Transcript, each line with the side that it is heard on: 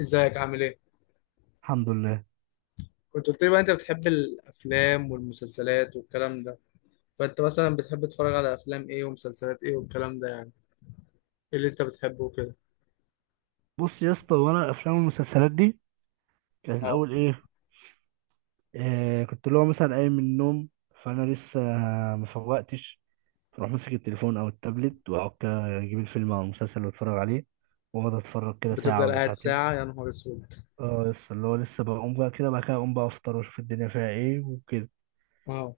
left: ازيك؟ عامل ايه؟
right: الحمد لله.
left: كنت قلت لي بقى انت بتحب الافلام والمسلسلات والكلام ده، فانت مثلا بتحب تتفرج على افلام ايه ومسلسلات ايه والكلام ده؟ يعني ايه اللي انت بتحبه وكده؟
right: بص يا اسطى، وانا افلام المسلسلات دي كانت
left: اه.
right: الاول ايه؟ آه، كنت اللي هو مثلا قايم من النوم، فانا لسه ما فوقتش. فاروح ماسك التليفون او التابلت، واقعد كده اجيب الفيلم او المسلسل واتفرج عليه. واقعد اتفرج كده ساعه
left: بتفضل
right: ولا
left: قاعد
right: ساعتين.
left: ساعة يا نهار اسود؟
right: اه، لسه اللي هو لسه بقوم بقى، كده بعد كده اقوم بقى افطر واشوف الدنيا فيها ايه وكده.
left: اه.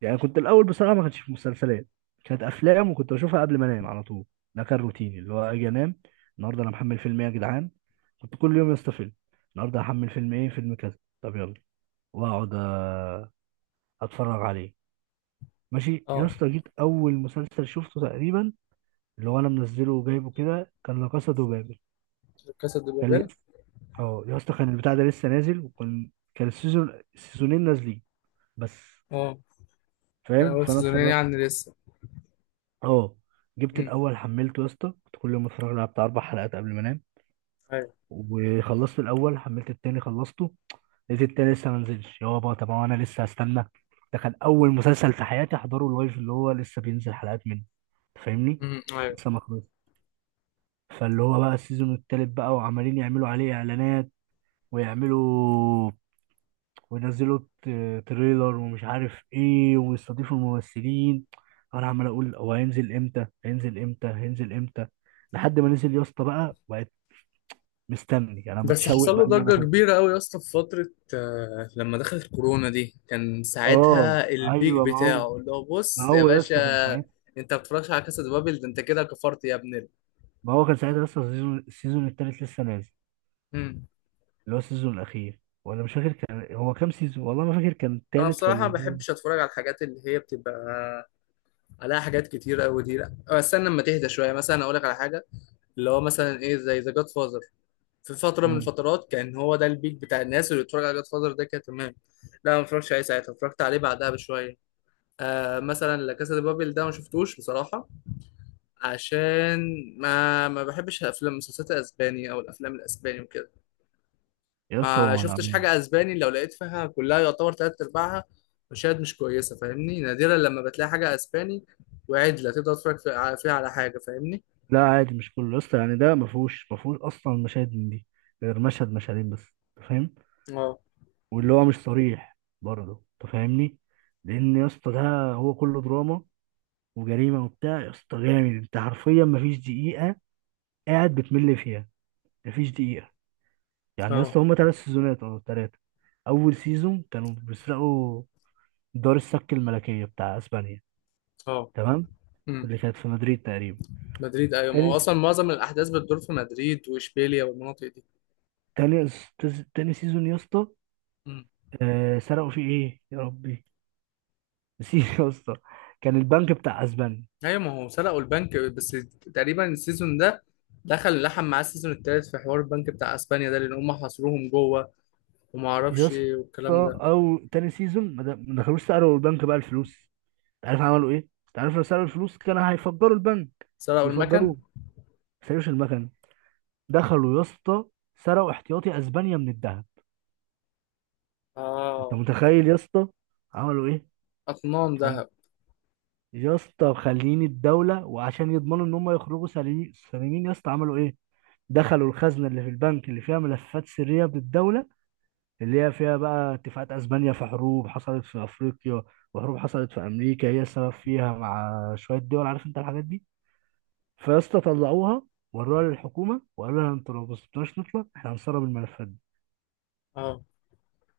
right: يعني كنت الاول بصراحه ما كانتش في مسلسلات، كانت افلام، وكنت بشوفها قبل ما انام على طول. ده كان روتيني، اللي هو اجي انام، النهارده انا محمل فيلم ايه يا جدعان. كنت كل يوم يا اسطى فيلم. النهارده هحمل فيلم ايه، فيلم كذا، طب يلا، واقعد اتفرج عليه. ماشي يا
left: اه.
right: اسطى، جيت اول مسلسل شفته تقريبا، اللي هو انا منزله وجايبه كده، كان لا كاسا دو بابل.
left: كاسا دي
right: كان
left: بابيل.
right: لسه، اه يا اسطى، كان البتاع ده لسه نازل، وكان كان السيزونين نازلين بس.
left: اه، كان
right: فاهم،
left: اول
right: فانا
left: سيزونين
right: اتفرجت.
left: يعني لسه.
right: اه، جبت
left: امم،
right: الاول، حملته يا اسطى، كنت كل يوم اتفرج على بتاع اربع حلقات قبل ما انام،
left: ايوه.
right: وخلصت الاول، حملت التاني، خلصته. لقيت التاني لسه ما نزلش. يابا، طب هو انا لسه هستنى؟ ده كان اول مسلسل في حياتي احضره اللايف، اللي هو لسه بينزل حلقات منه. أنت فاهمني،
left: امم، ايوه.
right: لسه ما خلصش. فاللي هو بقى السيزون التالت بقى، وعمالين يعملوا عليه اعلانات، ويعملوا، وينزلوا تريلر، ومش عارف ايه، ويستضيفوا الممثلين. انا عمال اقول هو هينزل امتى، هينزل امتى، هينزل امتى، لحد ما نزل يا اسطى. بقى بقيت مستني، انا
left: بس
right: متشوق
left: حصل له
right: بقى ان انا
left: ضجة
right: اخد.
left: كبيرة قوي يا اسطى في فترة، لما دخلت كورونا دي كان
right: اه،
left: ساعتها البيك
right: ايوه، ما هو،
left: بتاعه اللي هو
right: ما
left: بص يا
right: هو يا
left: باشا.
right: اسطى كان ساعتها،
left: انت ما بتتفرجش على كاسا دي بابل ده؟ انت كده كفرت يا ابن.
right: ما هو كان ساعتها يا اسطى السيزون التالت لسه نازل،
left: امم.
right: اللي هو السيزون الاخير، ولا مش فاكر كان هو كام سيزون. والله ما فاكر كان
left: انا
right: التالت
left: بصراحه ما
right: ولا هو.
left: بحبش اتفرج على الحاجات اللي هي بتبقى عليها حاجات كتير قوي دي، لا استنى لما تهدى شويه مثلا اقول لك على حاجه. اللي هو مثلا ايه زي ذا جاد فازر، في فتره من
right: مم.
left: الفترات كان هو ده البيك بتاع الناس اللي بتتفرج على جاد فازر، ده كان تمام. لا ما اتفرجتش عليه ساعتها، اتفرجت عليه بعدها بشويه. آه مثلا لا كاسا دي بابل ده ما شفتوش بصراحه، عشان ما بحبش الافلام المسلسلات الاسباني او الافلام الاسباني وكده.
right: يا اسطى هو
left: ما شفتش
right: ملعب.
left: حاجة اسباني لو لقيت فيها كلها يعتبر تلات ارباعها مشاهد مش كويسة، فاهمني؟ نادرا لما بتلاقي حاجة اسباني وعدلة تقدر تتفرج فيها على حاجة، فاهمني؟
right: لا، عادي، مش كله يا اسطى، يعني ده ما فيهوش اصلا مشاهد من دي، غير مشهد مشهدين بس. انت فاهم،
left: اه.
right: واللي هو مش صريح برضه، انت فاهمني. لان يا اسطى ده هو كله دراما وجريمه وبتاع، يا اسطى جامد. انت حرفيا ما فيش دقيقه قاعد بتمل فيها. ما فيش دقيقه. يعني يا
left: اه.
right: اسطى هما ثلاث سيزونات او ثلاثه. اول سيزون كانوا بيسرقوا دار السك الملكيه بتاع اسبانيا،
left: اه.
right: تمام،
left: امم.
right: اللي كانت في مدريد تقريبا.
left: مدريد، ايوه، ما
right: تاني
left: هو اصلا معظم الاحداث بتدور في مدريد واشبيليا والمناطق دي.
right: تاني تاني سيزون يا اسطى،
left: امم.
right: سرقوا فيه ايه يا ربي؟ نسيت يا اسطى. كان البنك بتاع اسبانيا.
left: ايوه ما هو سرقوا البنك بس. تقريبا السيزون ده دخل لحم معاه السيزون التالت في حوار البنك بتاع اسبانيا ده، لان هم حاصروهم جوه وما
right: يا
left: اعرفش
right: اسطى،
left: ايه والكلام ده.
right: او تاني سيزون، ما دخلوش سألوا البنك بقى الفلوس. انت عارف عملوا ايه؟ انت عارف لو سألوا الفلوس كان هيفجروا البنك
left: سرقوا المكن.
right: ويفجروه. ما سالوش المكنه. دخلوا يا اسطى، سرقوا احتياطي اسبانيا من الذهب. انت
left: اه.
right: متخيل يا اسطى عملوا ايه؟
left: اطنان
right: كان،
left: ذهب.
right: يا اسطى خليني، الدوله وعشان يضمنوا ان هم يخرجوا سليمين سليمين، يا اسطى عملوا ايه؟ دخلوا الخزنه اللي في البنك، اللي فيها ملفات سريه بالدوله، اللي هي فيها بقى اتفاقات اسبانيا في حروب حصلت في افريقيا، وحروب حصلت في امريكا هي السبب فيها، مع شويه دول، عارف انت الحاجات دي. فيا اسطى طلعوها، وروها للحكومه وقالوا لها انتوا لو ما سبتوناش نطلع، احنا هنسرب الملفات دي.
left: اه.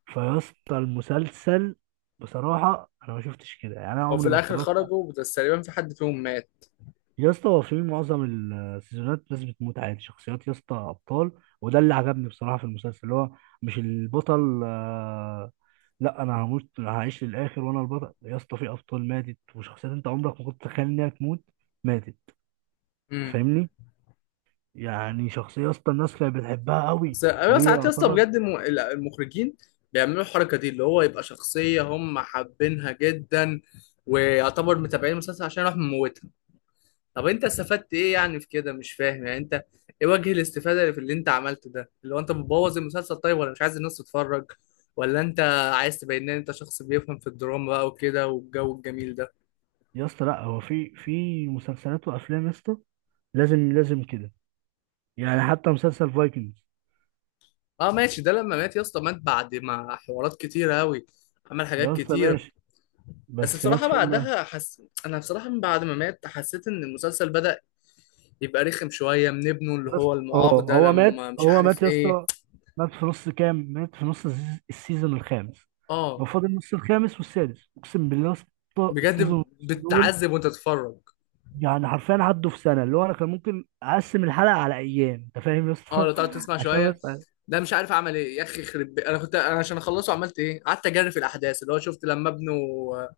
right: فيا اسطى المسلسل، بصراحه انا ما شفتش كده، يعني انا
left: هو في
right: عمري ما
left: الاخر
right: اتفرجت.
left: خرجوا، بس تقريبا في حد فيهم مات.
right: يا اسطى هو في معظم السيزونات ناس بتموت عادي، شخصيات يا اسطى ابطال. وده اللي عجبني بصراحه في المسلسل، اللي هو مش البطل لا، انا هموت، هعيش للاخر وانا البطل. يا اسطى في ابطال ماتت، وشخصيات انت عمرك ما كنت تتخيل انها تموت ماتت.
left: امم.
right: فاهمني؟ يعني شخصيه يا اسطى الناس كانت بتحبها قوي،
left: بس انا
right: وهي
left: ساعات يا اسطى
right: يعتبر،
left: بجد المخرجين بيعملوا الحركه دي، اللي هو يبقى شخصيه هم حابينها جدا ويعتبر متابعين المسلسل عشان يروح مموتها. طب انت استفدت ايه يعني في كده؟ مش فاهم يعني انت ايه وجه الاستفاده اللي في اللي انت عملته ده، اللي هو انت بتبوظ المسلسل؟ طيب ولا مش عايز الناس تتفرج؟ ولا انت عايز تبين ان انت شخص بيفهم في الدراما بقى وكده والجو الجميل ده؟
right: يا اسطى، لا، هو في مسلسلات وافلام، يا اسطى لازم لازم كده. يعني حتى مسلسل فايكنجز،
left: اه ماشي، ده لما مات يا اسطى مات بعد ما حوارات كتير قوي، عمل حاجات
right: يا اسطى
left: كتير.
right: ماشي،
left: بس
right: بس مات
left: بصراحة
right: فين بقى؟
left: بعدها أنا بصراحة من بعد ما مات حسيت إن المسلسل بدأ يبقى رخم شوية من ابنه اللي
right: بس
left: هو
right: اه،
left: المعاق ده
right: هو مات،
left: لما مش
right: هو
left: عارف
right: مات يا
left: إيه.
right: اسطى، مات في نص كام، مات في نص السيزون الخامس.
left: آه.
right: هو فاضل نص الخامس والسادس. اقسم بالله يا اسطى السيزون
left: بجد
right: ونص دول،
left: بتتعذب وأنت تتفرج.
right: يعني حرفيا عدوا في سنه. اللي هو انا كان ممكن اقسم الحلقه على ايام، انت فاهم يا
left: آه،
right: اسطى
left: لو تقعد تسمع
right: عشان
left: شوية
right: بس.
left: ده مش عارف أعمل إيه يا أخي، أنا كنت، أنا عشان أخلصه عملت إيه؟ قعدت أجري في الأحداث، اللي هو شفت لما ابنه، آه،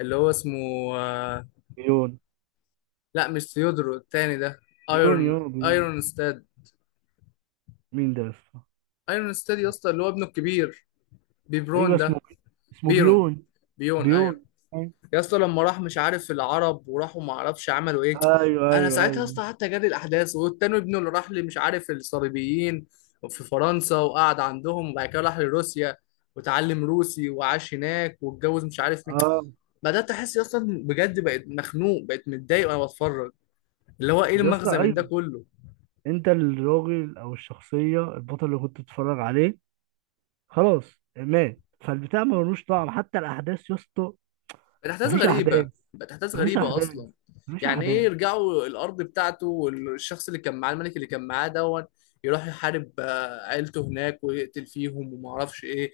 left: اللي هو اسمه، آه،
right: بيون
left: لا مش ثيودرو التاني ده،
right: بيون
left: ايرون
right: يون بيون
left: ايرون ستاد.
right: مين ده يا اسطى؟
left: ايرون ستاد يا اسطى، اللي هو ابنه الكبير،
right: ايوه،
left: بيبرون
right: اسمه
left: ده.
right: اسمه
left: بيرون.
right: بيون،
left: بيون، ايوه.
right: بيون، ايوه،
left: يا اسطى لما راح مش عارف العرب وراحوا، ما اعرفش عملوا ايه.
right: ايوه،
left: انا
right: ايوه،
left: ساعتها يا
right: أيوة.
left: اسطى قعدت اجري الاحداث، والتاني ابنه اللي راح لي مش عارف الصليبيين في فرنسا، وقعد عندهم وبعد كده راح لروسيا وتعلم روسي وعاش هناك واتجوز مش عارف مين.
right: اه
left: بدات احس اصلا، بجد بقيت مخنوق، بقيت متضايق وانا بتفرج، اللي هو ايه
right: يا اسطى،
left: المغزى من ده
right: ايوه.
left: كله؟
right: انت الراجل او الشخصيه البطل اللي كنت بتتفرج عليه خلاص مات، فالبتاع ملوش طعم، حتى الاحداث يا اسطى.
left: بقت احداث
right: مفيش
left: غريبه.
right: احداث،
left: بقت احداث
right: مفيش
left: غريبه
right: احداث،
left: اصلا.
right: مفيش
left: يعني ايه
right: احداث.
left: يرجعوا الارض بتاعته، والشخص اللي كان معاه الملك اللي كان معاه دون يروح يحارب عيلته هناك ويقتل فيهم وما اعرفش ايه،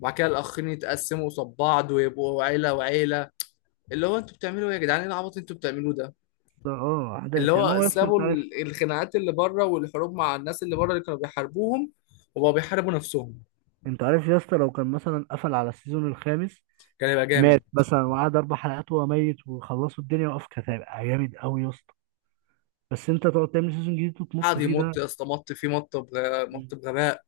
left: وبعد كده الاخرين يتقسموا قصاد بعض ويبقوا عيله وعيله؟ اللي هو انتوا بتعملوا ايه يا جدعان؟ ايه العبط اللي انتوا بتعملوه ده؟
right: اه،
left: اللي
right: احداث يعني،
left: هو
right: هو يا اسطى
left: سابوا
right: انت عارف،
left: الخناقات اللي بره والحروب مع الناس اللي بره اللي كانوا بيحاربوهم، وبقوا بيحاربوا نفسهم.
right: انت عارف يا اسطى لو كان مثلا قفل على السيزون الخامس،
left: كان يبقى جامد.
right: مات مثلا وقعد اربع حلقات وهو ميت وخلصوا الدنيا وقف، كانت هيبقى جامد قوي يا اسطى. بس انت تقعد تعمل سيزون جديد وتمط
left: قعد
right: فيه
left: يمط
right: ده.
left: يا اسطى، مط فيه، مط
right: مم.
left: بغباء.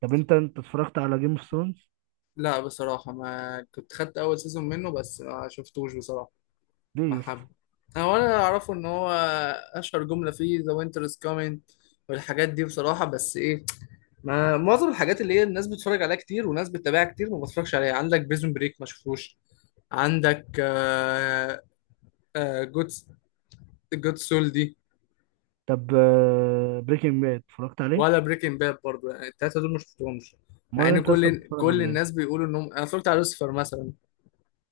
right: طب انت اتفرجت على جيم اوف ثرونز؟
left: لا بصراحة ما كنت، خدت أول سيزون منه بس ما شفتوش بصراحة.
right: ليه
left: ما
right: يا اسطى؟
left: حب، أنا ولا أعرفه، إن هو أشهر جملة فيه The winter is coming والحاجات دي بصراحة، بس إيه؟ ما معظم الحاجات اللي هي الناس بتتفرج عليها كتير وناس بتتابعها كتير ما بتفرجش عليها. عندك بريزون بريك ما شفتوش، عندك جود، جود سول دي،
right: طب بريكنج باد اتفرجت عليه؟
left: ولا بريكنج باد برضه، يعني التلاتة دول ما شفتهمش، مع
right: امال
left: إن
right: انت لسه
left: كل
right: بتتفرج
left: كل
right: على
left: الناس
right: ايه؟
left: بيقولوا إنهم. أنا اتفرجت على لوسيفر مثلا.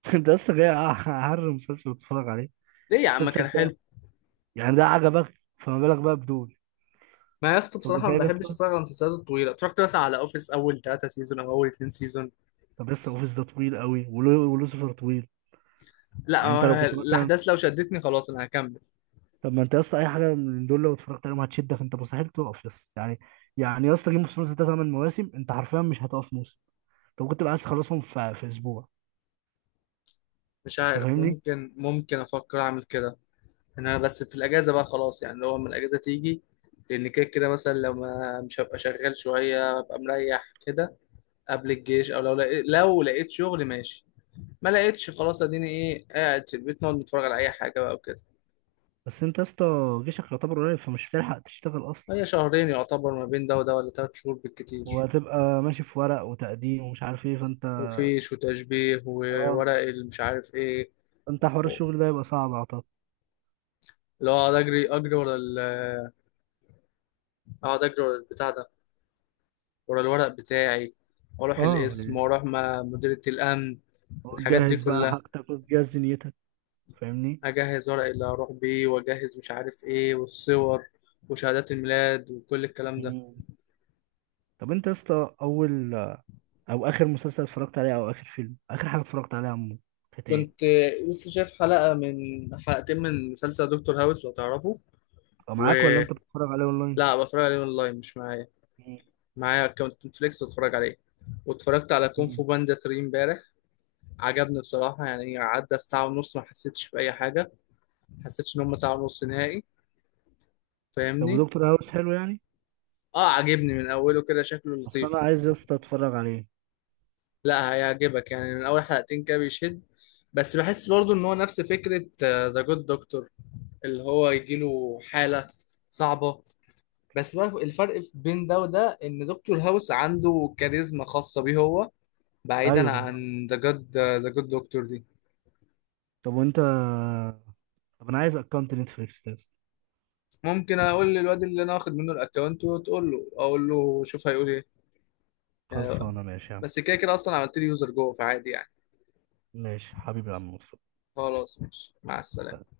right: انت لسه جاي اعرف مسلسل بتتفرج عليه،
left: ليه يا عم؟
right: مسلسل
left: كان
right: تاني.
left: حلو.
right: يعني ده عجبك، فما بالك بقى بدول؟
left: ما يا اسطى
right: طب
left: بصراحة ما
right: تخيل
left: بحبش
right: لسه.
left: اتفرج على المسلسلات الطويلة، اتفرجت مثلا على اوفيس اول ثلاثة سيزون او اول اتنين سيزون.
right: طب لسه اوفيس ده طويل قوي، ولوسيفر طويل.
left: لا
right: يعني
left: هو
right: انت لو
left: أنا
right: كنت مثلا،
left: الاحداث لو شدتني خلاص انا هكمل.
right: طب ما انت يا اسطى اي حاجه من دول لو اتفرجت عليهم هتشدك، انت مستحيل تقف يا اسطى يعني. يعني يا اسطى جيم اوف ثرونز ده ثمان مواسم، انت حرفيا مش هتقف موسم. طب كنت بقى عايز تخلصهم في اسبوع؟
left: مش
right: انت
left: عارف،
right: فاهمني.
left: ممكن افكر اعمل كده، إن انا بس في الاجازة بقى خلاص، يعني لو لما الاجازة تيجي، لان كده كده مثلا لو ما مش هبقى شغال شوية ابقى مريح كده قبل الجيش، او لو لقيت، لو لقيت شغل ماشي، ما لقيتش خلاص، اديني ايه قاعد في البيت نقعد نتفرج على اي حاجة بقى وكده.
right: بس انت يا اسطى جيشك يعتبر قريب، فمش هتلحق تشتغل اصلا.
left: هي شهرين يعتبر ما بين ده وده، ولا ثلاث شهور بالكتير.
right: وهتبقى ماشي في ورق وتقديم، ومش عارف ايه.
left: وفيش وتشبيه
right: اه
left: وورق المش عارف ايه.
right: فانت حوار
left: و-
right: الشغل ده يبقى صعب اعتقد.
left: اللي هو اقعد اجري، اجري ورا ال اقعد اجري ورا البتاع ده، ورا الورق بتاعي، واروح
right: اه
left: القسم
right: يعني،
left: واروح مع مديرية الامن. الحاجات دي
right: وتجهز بقى
left: كلها،
right: حاجتك، وتجهز دنيتك. فاهمني.
left: اجهز ورق اللي هروح بيه، واجهز مش عارف ايه، والصور وشهادات الميلاد وكل الكلام ده.
right: مم. طب انت يا اسطى اول، او اخر مسلسل اتفرجت عليه، او اخر فيلم، اخر حاجه اتفرجت عليها عمو، كانت
left: كنت
right: ايه؟
left: لسه شايف حلقة من، حلقتين من مسلسل دكتور هاوس، لو تعرفه.
right: او معاك ولا
left: ولا
right: انت بتتفرج عليه اونلاين؟
left: بتفرج عليه اونلاين؟ مش معايا،
right: مم.
left: معايا اكونت نتفليكس بتفرج عليه. واتفرجت على كونغ فو
right: مم.
left: باندا 3 امبارح. عجبني بصراحة، يعني عدى الساعة ونص ما حسيتش بأي حاجة، ما حسيتش إن هم ساعة ونص نهائي،
right: طب
left: فاهمني؟
right: ودكتور هاوس حلو يعني؟
left: اه عجبني من أوله كده، شكله
right: اصل انا
left: لطيف.
right: عايز يا اسطى اتفرج عليه.
left: لا هيعجبك، يعني من أول حلقتين كده بيشد. بس بحس برضو إن هو نفس فكرة ذا جود دكتور، اللي هو يجيله حالة صعبة، بس بقى الفرق بين ده وده إن دكتور هاوس عنده كاريزما خاصة بيه هو، بعيدا
right: ايوه بالظبط.
left: عن ذا جود دكتور دي.
right: طب وانت، طب انا عايز اكونت نتفليكس ده.
left: ممكن اقول للواد اللي انا واخد منه الاكونت وتقول له، اقول له شوف هيقول ايه. يعني
right: خلصانه ماشي يا عم.
left: بس كده كده اصلا عملت لي يوزر جوه فعادي يعني.
right: ماشي حبيبي يا عم مصطفى.
left: خلاص ماشي، مع السلامه.